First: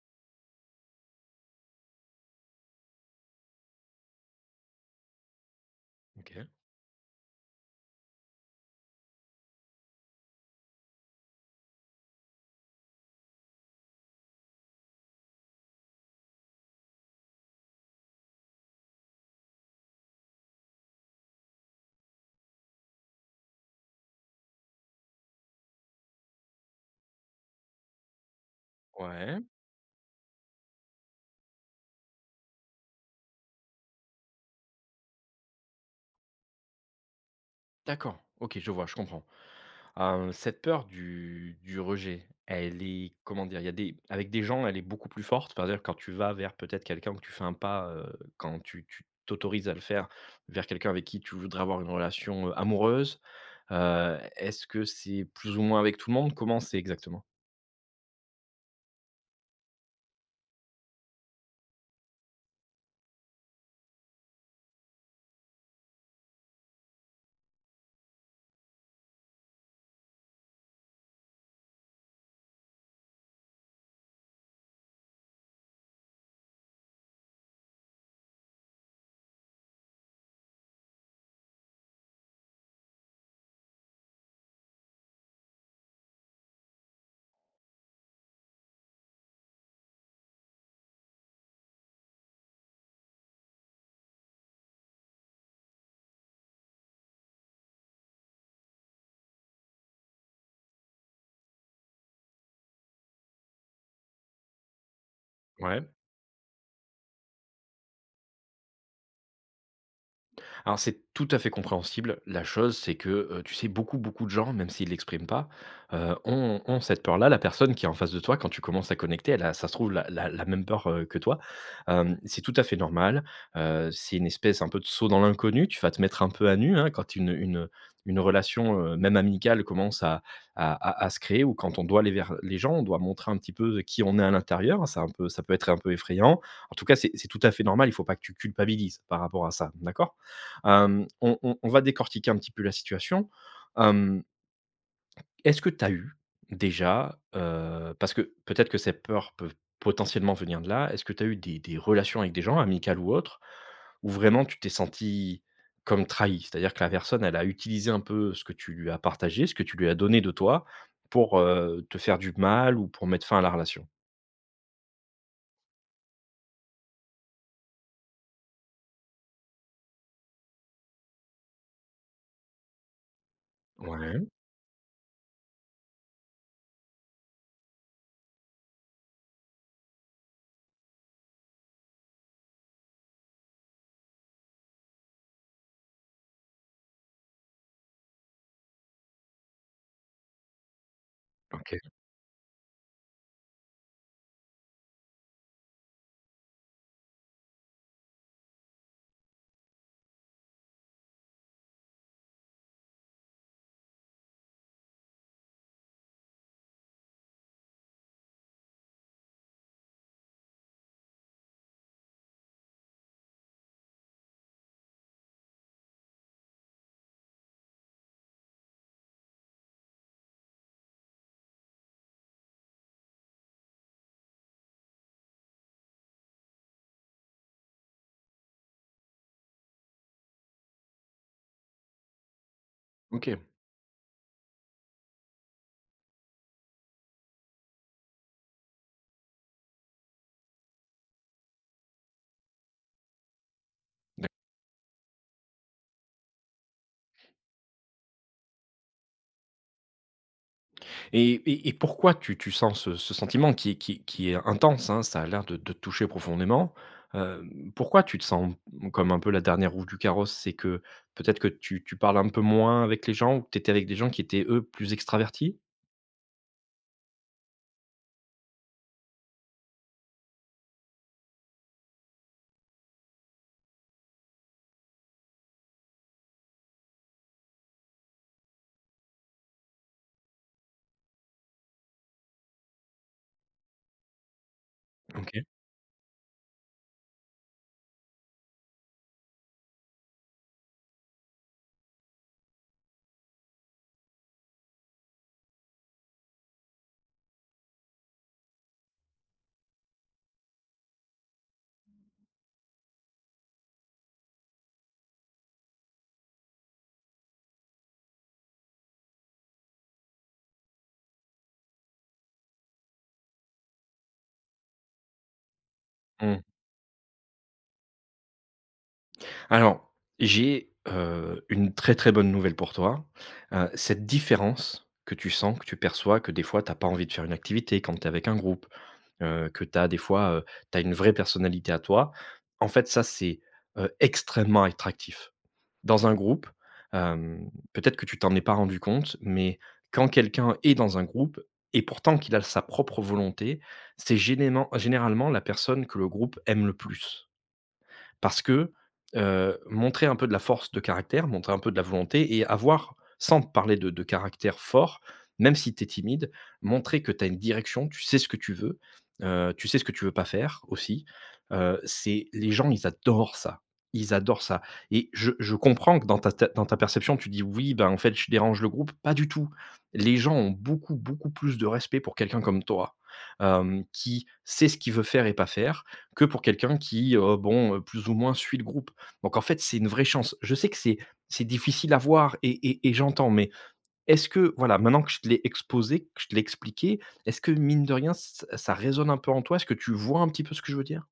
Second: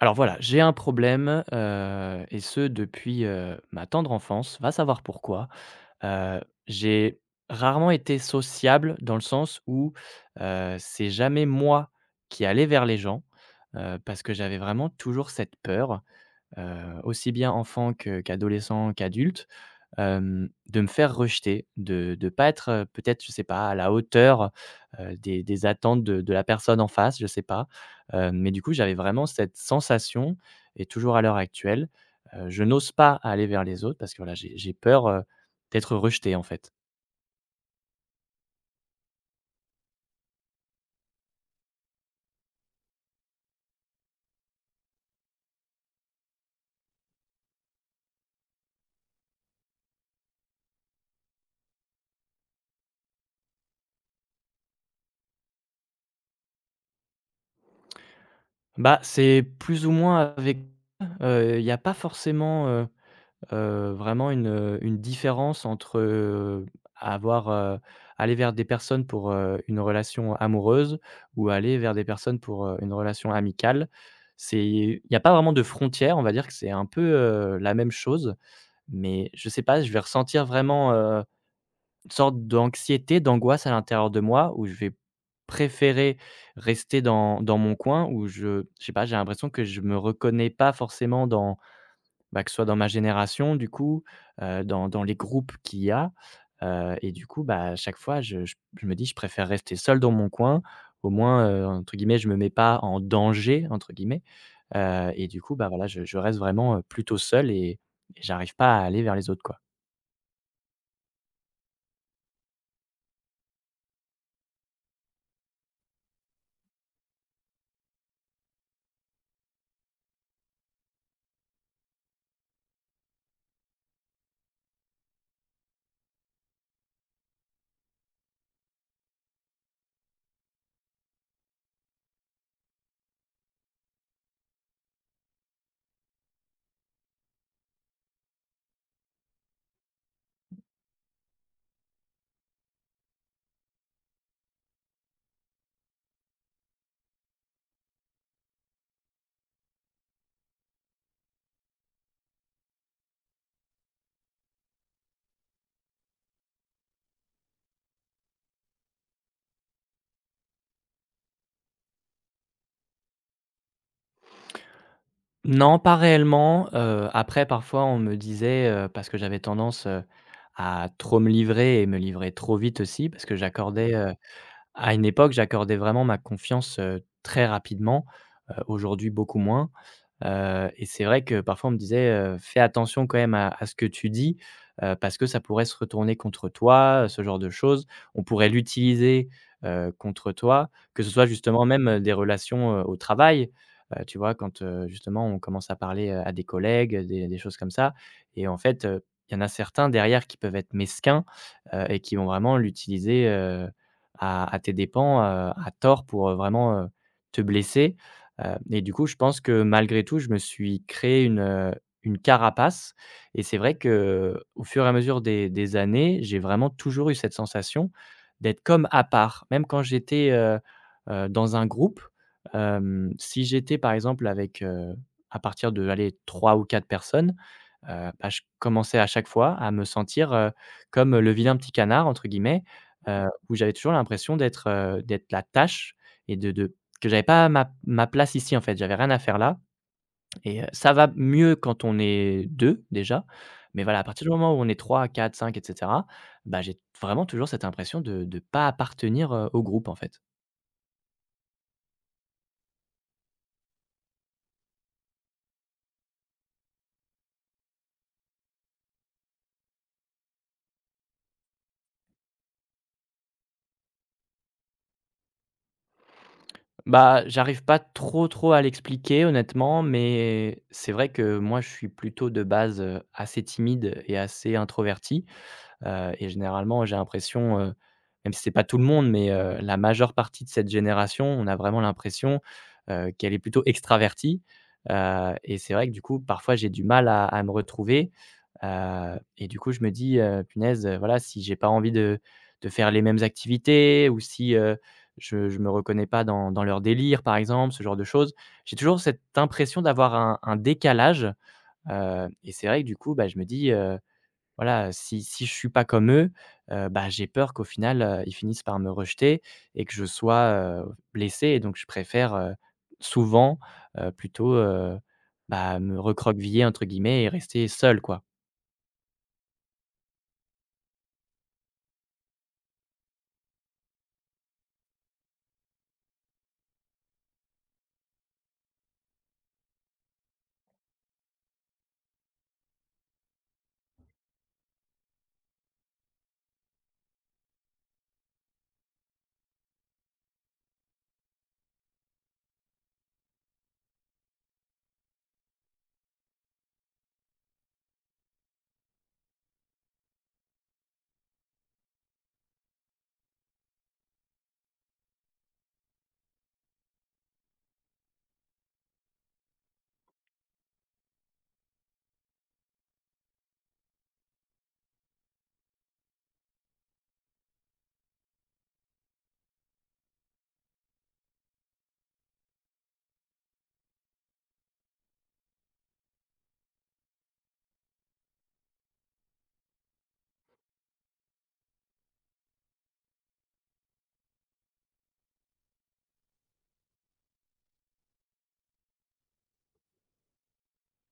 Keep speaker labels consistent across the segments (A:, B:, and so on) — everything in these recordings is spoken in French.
A: Alors voilà, j'ai un problème, et ce depuis, ma tendre enfance, va savoir pourquoi. Heu,
B: OK.
A: j'ai rarement été sociable dans le sens où, c'est jamais moi qui allais vers les gens, parce que j'avais vraiment toujours cette peur, aussi bien enfant que qu'adolescent, qu'adulte, de me faire rejeter, de pas être, peut-être, je sais pas, à la hauteur, des attentes de la personne en face, je sais pas. Mais du coup, j'avais vraiment
B: Ouais.
A: cette sensation et toujours à l'heure actuelle, je n'ose pas aller vers les autres parce que voilà, j'ai peur, d'être rejeté, en fait.
B: D'accord. OK, je vois, je comprends. Cette peur du rejet, elle est comment dire? Il y a des avec des gens, elle est beaucoup plus forte. C'est-à-dire quand tu vas vers peut-être quelqu'un que tu fais un pas, quand tu t'autorises à le faire vers quelqu'un avec qui tu voudrais avoir une relation, amoureuse, est-ce que c'est plus ou moins avec tout le monde? Comment c'est exactement?
A: Bah, c'est plus ou moins avec il y a pas forcément, vraiment une différence entre, avoir, aller vers des personnes pour, une relation amoureuse ou aller vers des personnes pour, une relation amicale. C'est il y a pas vraiment de frontière, on va dire que c'est un peu, la même chose, mais je sais pas, je vais ressentir vraiment, une sorte d'anxiété, d'angoisse à l'intérieur de moi où je vais préférer rester dans mon coin où je sais pas, j'ai l'impression que je me reconnais pas forcément dans bah, que ce soit dans ma génération du coup, dans les groupes qu'il y a, et du coup, bah, à chaque fois je me dis: «Je préfère rester seul dans mon coin, au moins, entre guillemets, je me mets pas en "danger" entre guillemets», et du coup, bah,
B: Ouais.
A: voilà, je reste vraiment, plutôt seul et j'arrive pas à aller vers les autres, quoi.
B: Alors c'est tout à fait compréhensible. La chose, c'est que, tu sais, beaucoup, beaucoup de gens, même s'ils ne l'expriment pas, ont cette peur-là. La personne qui est en face de toi, quand tu commences à connecter, elle a ça se trouve la même peur, que toi. Hem, c'est tout à fait normal. C'est une espèce un peu de saut dans l'inconnu. Tu vas te mettre un peu à nu, hein, quand une une relation, même amicale commence à se créer ou quand on doit aller vers les gens, on doit montrer un petit peu qui on est à l'intérieur. Ça un peu ça peut être un peu effrayant. En tout cas, c'est tout à fait normal. Il ne faut pas que tu culpabilises par rapport à ça, d'accord? Hem, on va décortiquer un petit peu la situation. Hem, est-ce que tu as eu déjà, parce que peut-être que ces peurs peuvent potentiellement venir de là, est-ce que tu as eu des relations avec des gens, amicales ou autres, où vraiment tu t'es senti comme trahi, c'est-à-dire que la personne, elle a utilisé un peu ce que tu lui as partagé, ce que tu lui as donné de toi pour, te faire du mal ou pour mettre fin à la relation?
A: Non, pas réellement, après parfois on me disait, parce que j'avais tendance, à trop me livrer et me livrer trop vite aussi, parce que j'accordais,
B: Ouais,
A: à une époque, j'accordais vraiment ma confiance, très rapidement, aujourd'hui beaucoup moins, et c'est vrai que parfois on me disait, «Fais attention quand même à ce que tu dis, parce que ça pourrait se retourner contre toi», ce genre de choses. On pourrait l'utiliser, contre toi, que ce soit justement
B: OK.
A: même, des relations, au travail, tu vois? Quand, justement on commence à parler, à des collègues, des choses comme ça et en fait, il y en a certains derrière qui peuvent être mesquins, et qui vont vraiment l'utiliser, à tes dépens, à tort pour, vraiment, te blesser, et du coup, je pense que malgré tout, je me suis créé une carapace et c'est vrai que au fur et à mesure des années, j'ai vraiment toujours eu cette sensation d'être comme à part. Même quand j'étais, dans un groupe, si j'étais, par exemple, avec, à partir de, allez, 3 ou 4 personnes, Bah, je commençais à chaque fois à me sentir, comme, «le vilain petit canard» entre guillemets,
B: OK.
A: où j'avais toujours l'impression d'être, d'être la tâche et de que j'avais pas ma place ici en fait. J'avais rien à faire là et ça va mieux quand on est 2 déjà, mais voilà, à partir du moment où on est trois, quatre, cinq, et cetera, bah, j'ai vraiment toujours cette impression de pas appartenir, au groupe en fait.
B: Et pourquoi tu sens ce sentiment qui est qui est intense, hein, ça a l'air de te toucher profondément. Hem, pourquoi tu te sens comme un peu la dernière roue du carrosse? C'est que peut-être que tu parles un peu moins avec les gens ou que tu étais avec des gens qui étaient, eux, plus extravertis?
A: Bah, j'arrive pas trop, trop à l'expliquer honnêtement, mais c'est vrai que moi, je suis plutôt de base, assez timide et assez introverti. Et généralement, j'ai l'impression, même si c'est pas tout le monde, mais la majeure partie de cette génération, on a vraiment l'impression, qu'elle est plutôt extravertie,
B: OK.
A: et c'est vrai que du coup, parfois, j'ai du mal à me retrouver, et du coup, je me dis, «Punaise, voilà, si j'ai pas envie de faire les mêmes activités ou si, je me reconnais pas dans leur délire», par exemple, ce genre de choses. J'ai toujours cette impression d'avoir un décalage, et c'est vrai que du coup, bah, je me dis, voilà, si je suis pas comme eux, bah, j'ai peur qu'au final, ils finissent par me rejeter et que je sois, blessé et donc je préfère, souvent, plutôt, bah, me
B: Mmh.
A: «recroqueviller» entre guillemets et rester seul, quoi.
B: Alors, j'ai, une très, très bonne nouvelle pour toi. Cette différence que tu sens, que tu perçois, que des fois tu as pas envie de faire une activité quand tu es avec un groupe, que tu as des fois, tu as une vraie personnalité à toi. En fait, ça, c'est, extrêmement attractif. Dans un groupe, hem, peut-être que tu t'en es pas rendu compte, mais quand quelqu'un est dans un groupe et pourtant qu'il a sa propre volonté, c'est généralement la personne que le groupe aime le plus. Parce que, montrer un peu de la force de caractère, montrer un peu de la volonté et avoir sans parler de caractère fort, même si tu es timide, montrer que tu as une direction, tu sais ce que tu veux, tu sais ce que tu veux pas faire aussi. C'est les gens, ils adorent ça. Ils adorent ça et je comprends que dans ta tê dans ta perception, tu dis: «Oui, ben, en fait, je dérange le groupe». Pas du tout. Les gens ont beaucoup, beaucoup plus de respect pour quelqu'un comme toi, hem, qui sait ce qu'il veut faire et pas faire, que pour quelqu'un qui, bon, plus ou moins suit le groupe. Donc en fait, c'est une vraie chance. Je sais que c'est difficile à voir et et j'entends, mais est-ce que voilà, maintenant que je te l'ai exposé, que je te l'ai expliqué, est-ce que mine de rien, ç ça résonne un peu en toi? Est-ce que tu vois un petit peu ce que je veux dire?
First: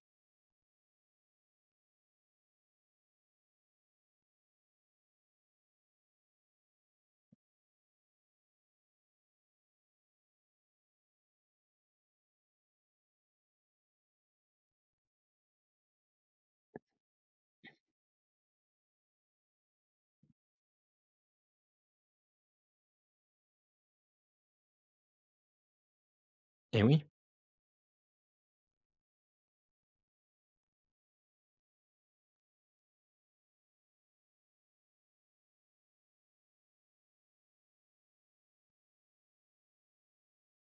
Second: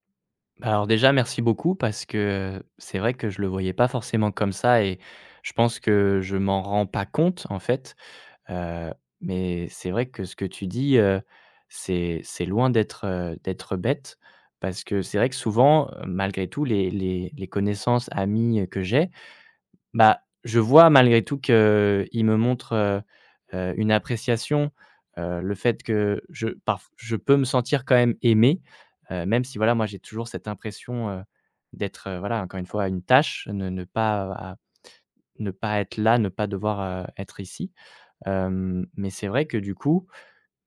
A: Bah, alors déjà merci beaucoup parce que, c'est vrai que je le voyais pas forcément comme ça et je pense que je m'en rends pas compte, en fait. Heu, mais c'est vrai que ce que tu dis, c'est loin d'être, d'être bête parce que c'est vrai que souvent, malgré tout les connaissances, amis, que j'ai, bah, je vois malgré tout qu'ils me montrent, une appréciation, le fait que je
B: Eh
A: parf
B: oui,
A: je peux me sentir quand même aimé, même si voilà, moi j'ai toujours cette impression, d'être, voilà, encore une fois une tâche, ne pas, à ne pas être là, ne pas devoir, être ici. Mais c'est vrai que du coup,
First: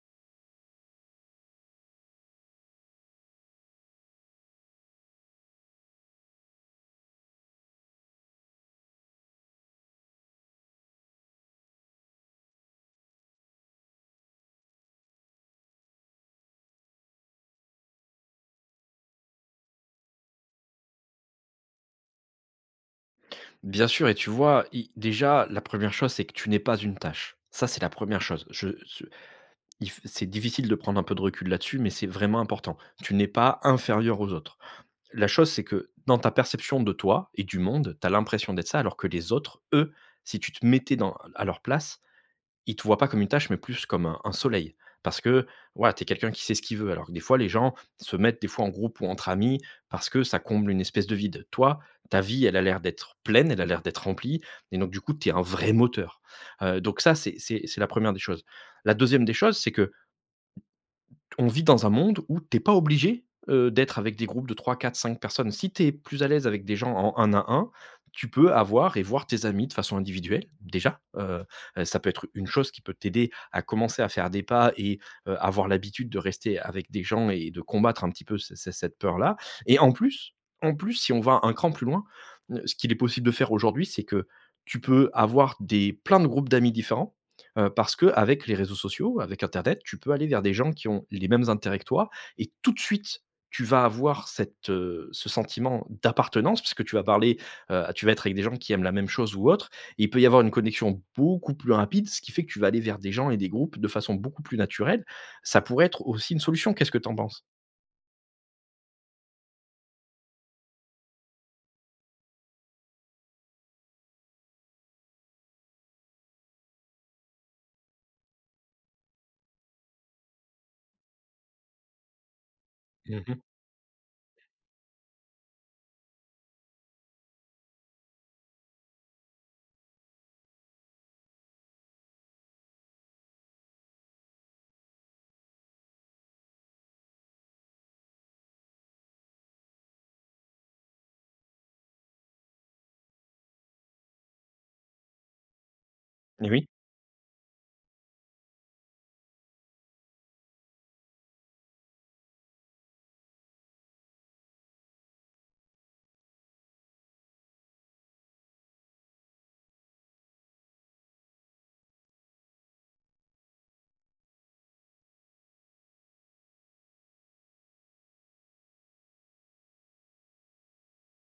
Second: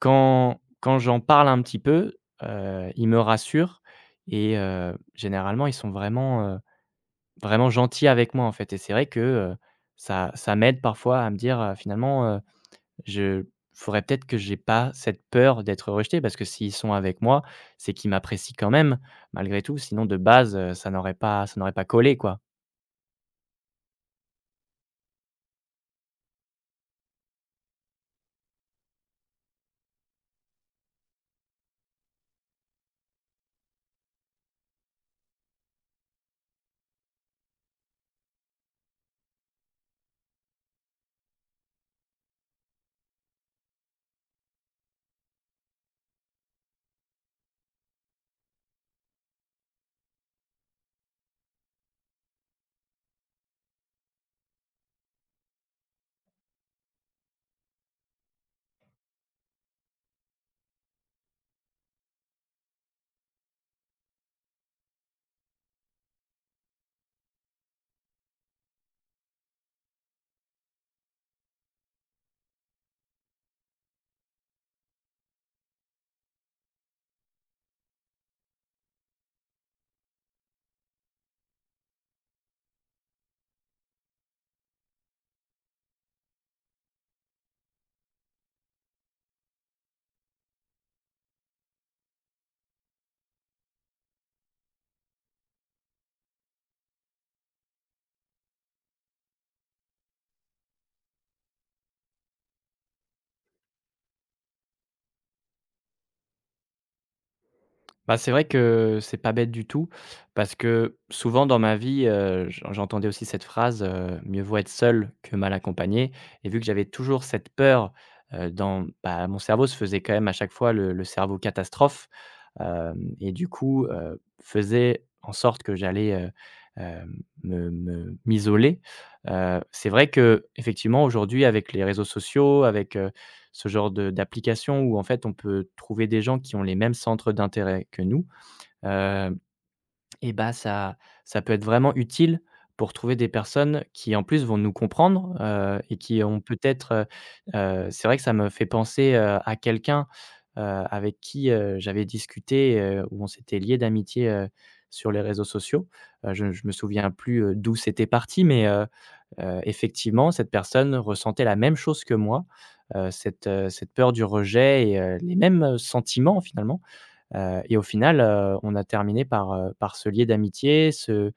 A: quand j'en parle un petit peu, ils me rassurent et généralement ils sont vraiment, vraiment gentils avec moi, en fait et c'est vrai que, ça m'aide parfois à me dire, finalement, je faudrait peut-être que j'ai pas cette peur d'être rejeté parce que s'ils sont avec moi, c'est qu'ils m'apprécient quand même malgré tout, sinon de base, ça n'aurait pas collé, quoi.
B: bien sûr et tu vois, i déjà, la première chose, c'est que tu n'es pas une tâche. Ça, c'est la première chose. Je ce il f C'est difficile de prendre un peu de recul là-dessus, mais c'est vraiment important. Tu n'es pas inférieur aux autres. La chose, c'est que dans ta perception de toi et du monde, tu as l'impression d'être ça, alors que les autres, eux, si tu te mettais dans à leur place, ils te voient pas comme une tâche, mais plus comme un soleil. Parce que voilà, tu es quelqu'un qui sait ce qu'il veut. Alors que des fois, les gens se mettent des fois en groupe ou entre amis parce que ça comble une espèce de vide. Toi, ta vie, elle a l'air d'être pleine, elle a l'air d'être remplie. Et donc, du coup, tu es un vrai moteur. Donc, ça, c'est la première des choses. La deuxième des choses, c'est que on vit dans un monde où t'es pas obligé, d'être avec des groupes de trois, quatre, cinq personnes. Si tu es plus à l'aise avec des gens en un à un, tu peux avoir et voir tes amis de façon individuelle, déjà, ça peut être une chose qui peut t'aider à commencer à faire des pas et avoir l'habitude de rester avec des gens et de combattre un petit peu ce cette peur-là et en plus, si on va un cran plus loin, ce qu'il est possible de faire aujourd'hui, c'est que tu peux avoir des plein de groupes d'amis différents. Parce que avec les réseaux sociaux, avec internet, tu peux aller vers des gens qui ont les mêmes intérêts que toi et tout de suite, tu vas avoir cette, ce sentiment d'appartenance puisque tu vas parler, tu vas être avec des gens qui aiment la même chose ou autre et il peut y avoir une connexion beaucoup plus rapide, ce qui fait que tu vas aller vers des gens et des groupes de façon beaucoup plus naturelle. Ça pourrait être aussi une solution, qu'est-ce que tu en penses?
A: Bah, c'est vrai que c'est pas bête du tout parce que souvent dans ma vie, j'en j'entendais aussi cette phrase, «Mieux vaut être seul que mal accompagné» et vu que j'avais toujours cette peur, dans bah, mon cerveau se faisait quand même à chaque fois le cerveau catastrophe, hem et
B: Mmh.
A: du coup, faisait en sorte que j'allais, me me m'isoler, c'est vrai que effectivement aujourd'hui avec les réseaux sociaux, avec, ce genre de d'application où en fait on peut trouver des gens qui ont les mêmes centres d'intérêt que nous, heu et bah, ça ça peut être vraiment utile pour trouver des personnes qui, en plus, vont nous comprendre, et qui ont
B: Eh oui,
A: peut-être, c'est vrai que ça me fait penser, à quelqu'un, heu, avec qui, j'avais discuté, où on s'était lié d'amitié, sur les réseaux sociaux. Je me souviens plus, d'où c'était parti, mais effectivement, cette personne ressentait la même chose que moi, cette, cette peur du rejet et les mêmes sentiments finalement. Et au final, on a terminé par, par se lier d'amitié, se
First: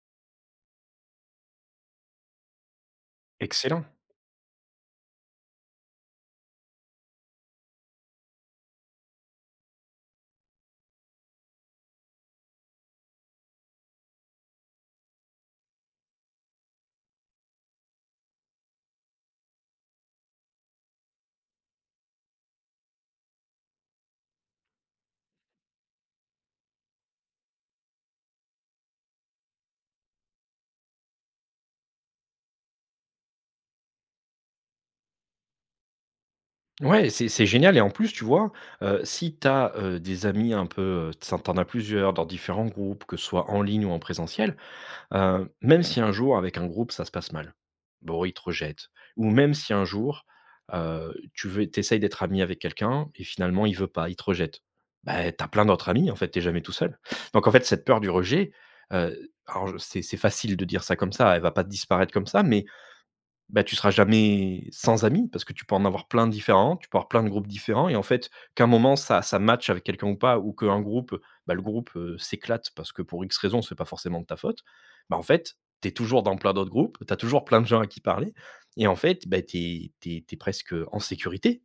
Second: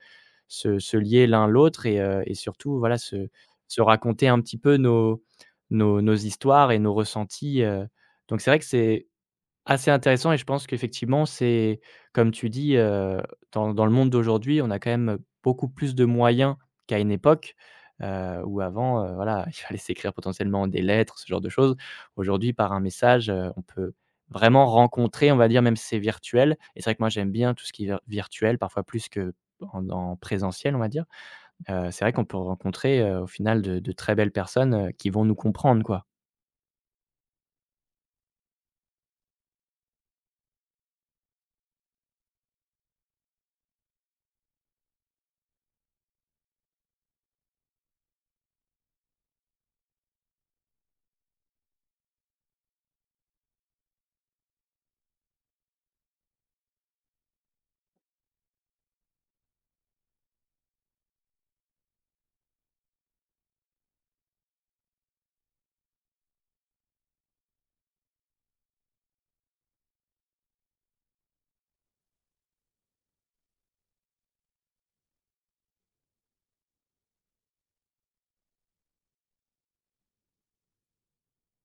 A: se lier l'un l'autre et surtout, voilà, se se
B: excellent.
A: raconter un petit peu nos nos histoires et nos ressentis, donc c'est vrai que c'est assez intéressant et je pense qu'effectivement, c'est comme tu dis, dans le monde d'aujourd'hui, on a quand même beaucoup plus de moyens qu'à une époque, où avant, voilà, il fallait s'écrire potentiellement des lettres, ce genre de choses. Aujourd'hui, par un message, on peut vraiment rencontrer, on va dire, même si c'est virtuel et c'est vrai que moi, j'aime bien tout ce qui est vir virtuel, parfois plus qu'en en présentiel, on va dire. C'est vrai qu'on peut rencontrer, au final de très belles personnes, qui vont nous comprendre, quoi.
B: Ouais, c'est génial et en plus, tu vois, si tu as, des amis un peu, tu en as plusieurs dans différents groupes, que ce soit en ligne ou en présentiel. Même si un jour avec un groupe ça se passe mal, bon ils te rejettent ou même si un jour, tu veux tu essayes d'être ami avec quelqu'un et finalement il veut pas, il te rejette. Bah, tu plein d'autres amis en fait, t'es jamais tout seul. Donc en fait cette peur du rejet, alors je c'est facile de dire ça comme ça, elle va pas disparaître comme ça, mais bah, tu seras jamais sans amis parce que tu peux en avoir plein de différents, tu peux avoir plein de groupes différents et en fait, qu'un moment ça matche avec quelqu'un ou pas ou qu'un groupe, bah, le groupe, s'éclate parce que pour X raison c'est pas forcément de ta faute. Bah, en fait, tu es toujours dans plein d'autres groupes, tu as toujours plein de gens à qui parler et en fait, bah, tu es tu presque en sécurité.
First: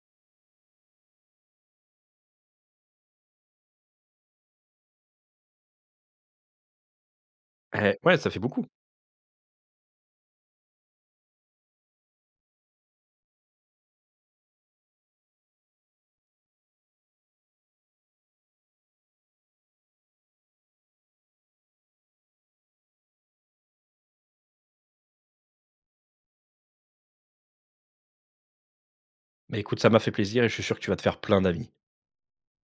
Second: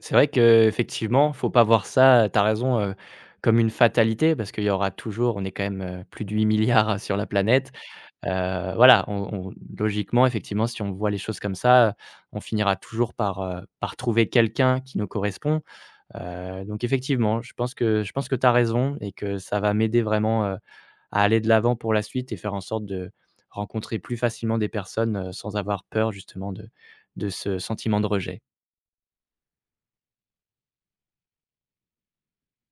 A: C'est vrai qu'effectivement, faut pas voir ça, tu as raison, comme une fatalité parce qu'il y aura toujours on est quand même, plus de 8 milliards sur la planète.
B: Eh ouais, ça fait beaucoup.
A: Voilà, on logiquement, effectivement, si on voit les choses comme ça, on finira toujours par, par trouver quelqu'un qui nous correspond. Donc effectivement, je pense que tu as raison et que ça va m'aider vraiment, à aller de l'avant pour la suite et faire en sorte de rencontrer plus facilement des personnes, sans avoir peur justement de ce sentiment de rejet.
B: Bah, écoute, ça m'a fait plaisir et je suis sûr que tu vas te faire plein d'amis.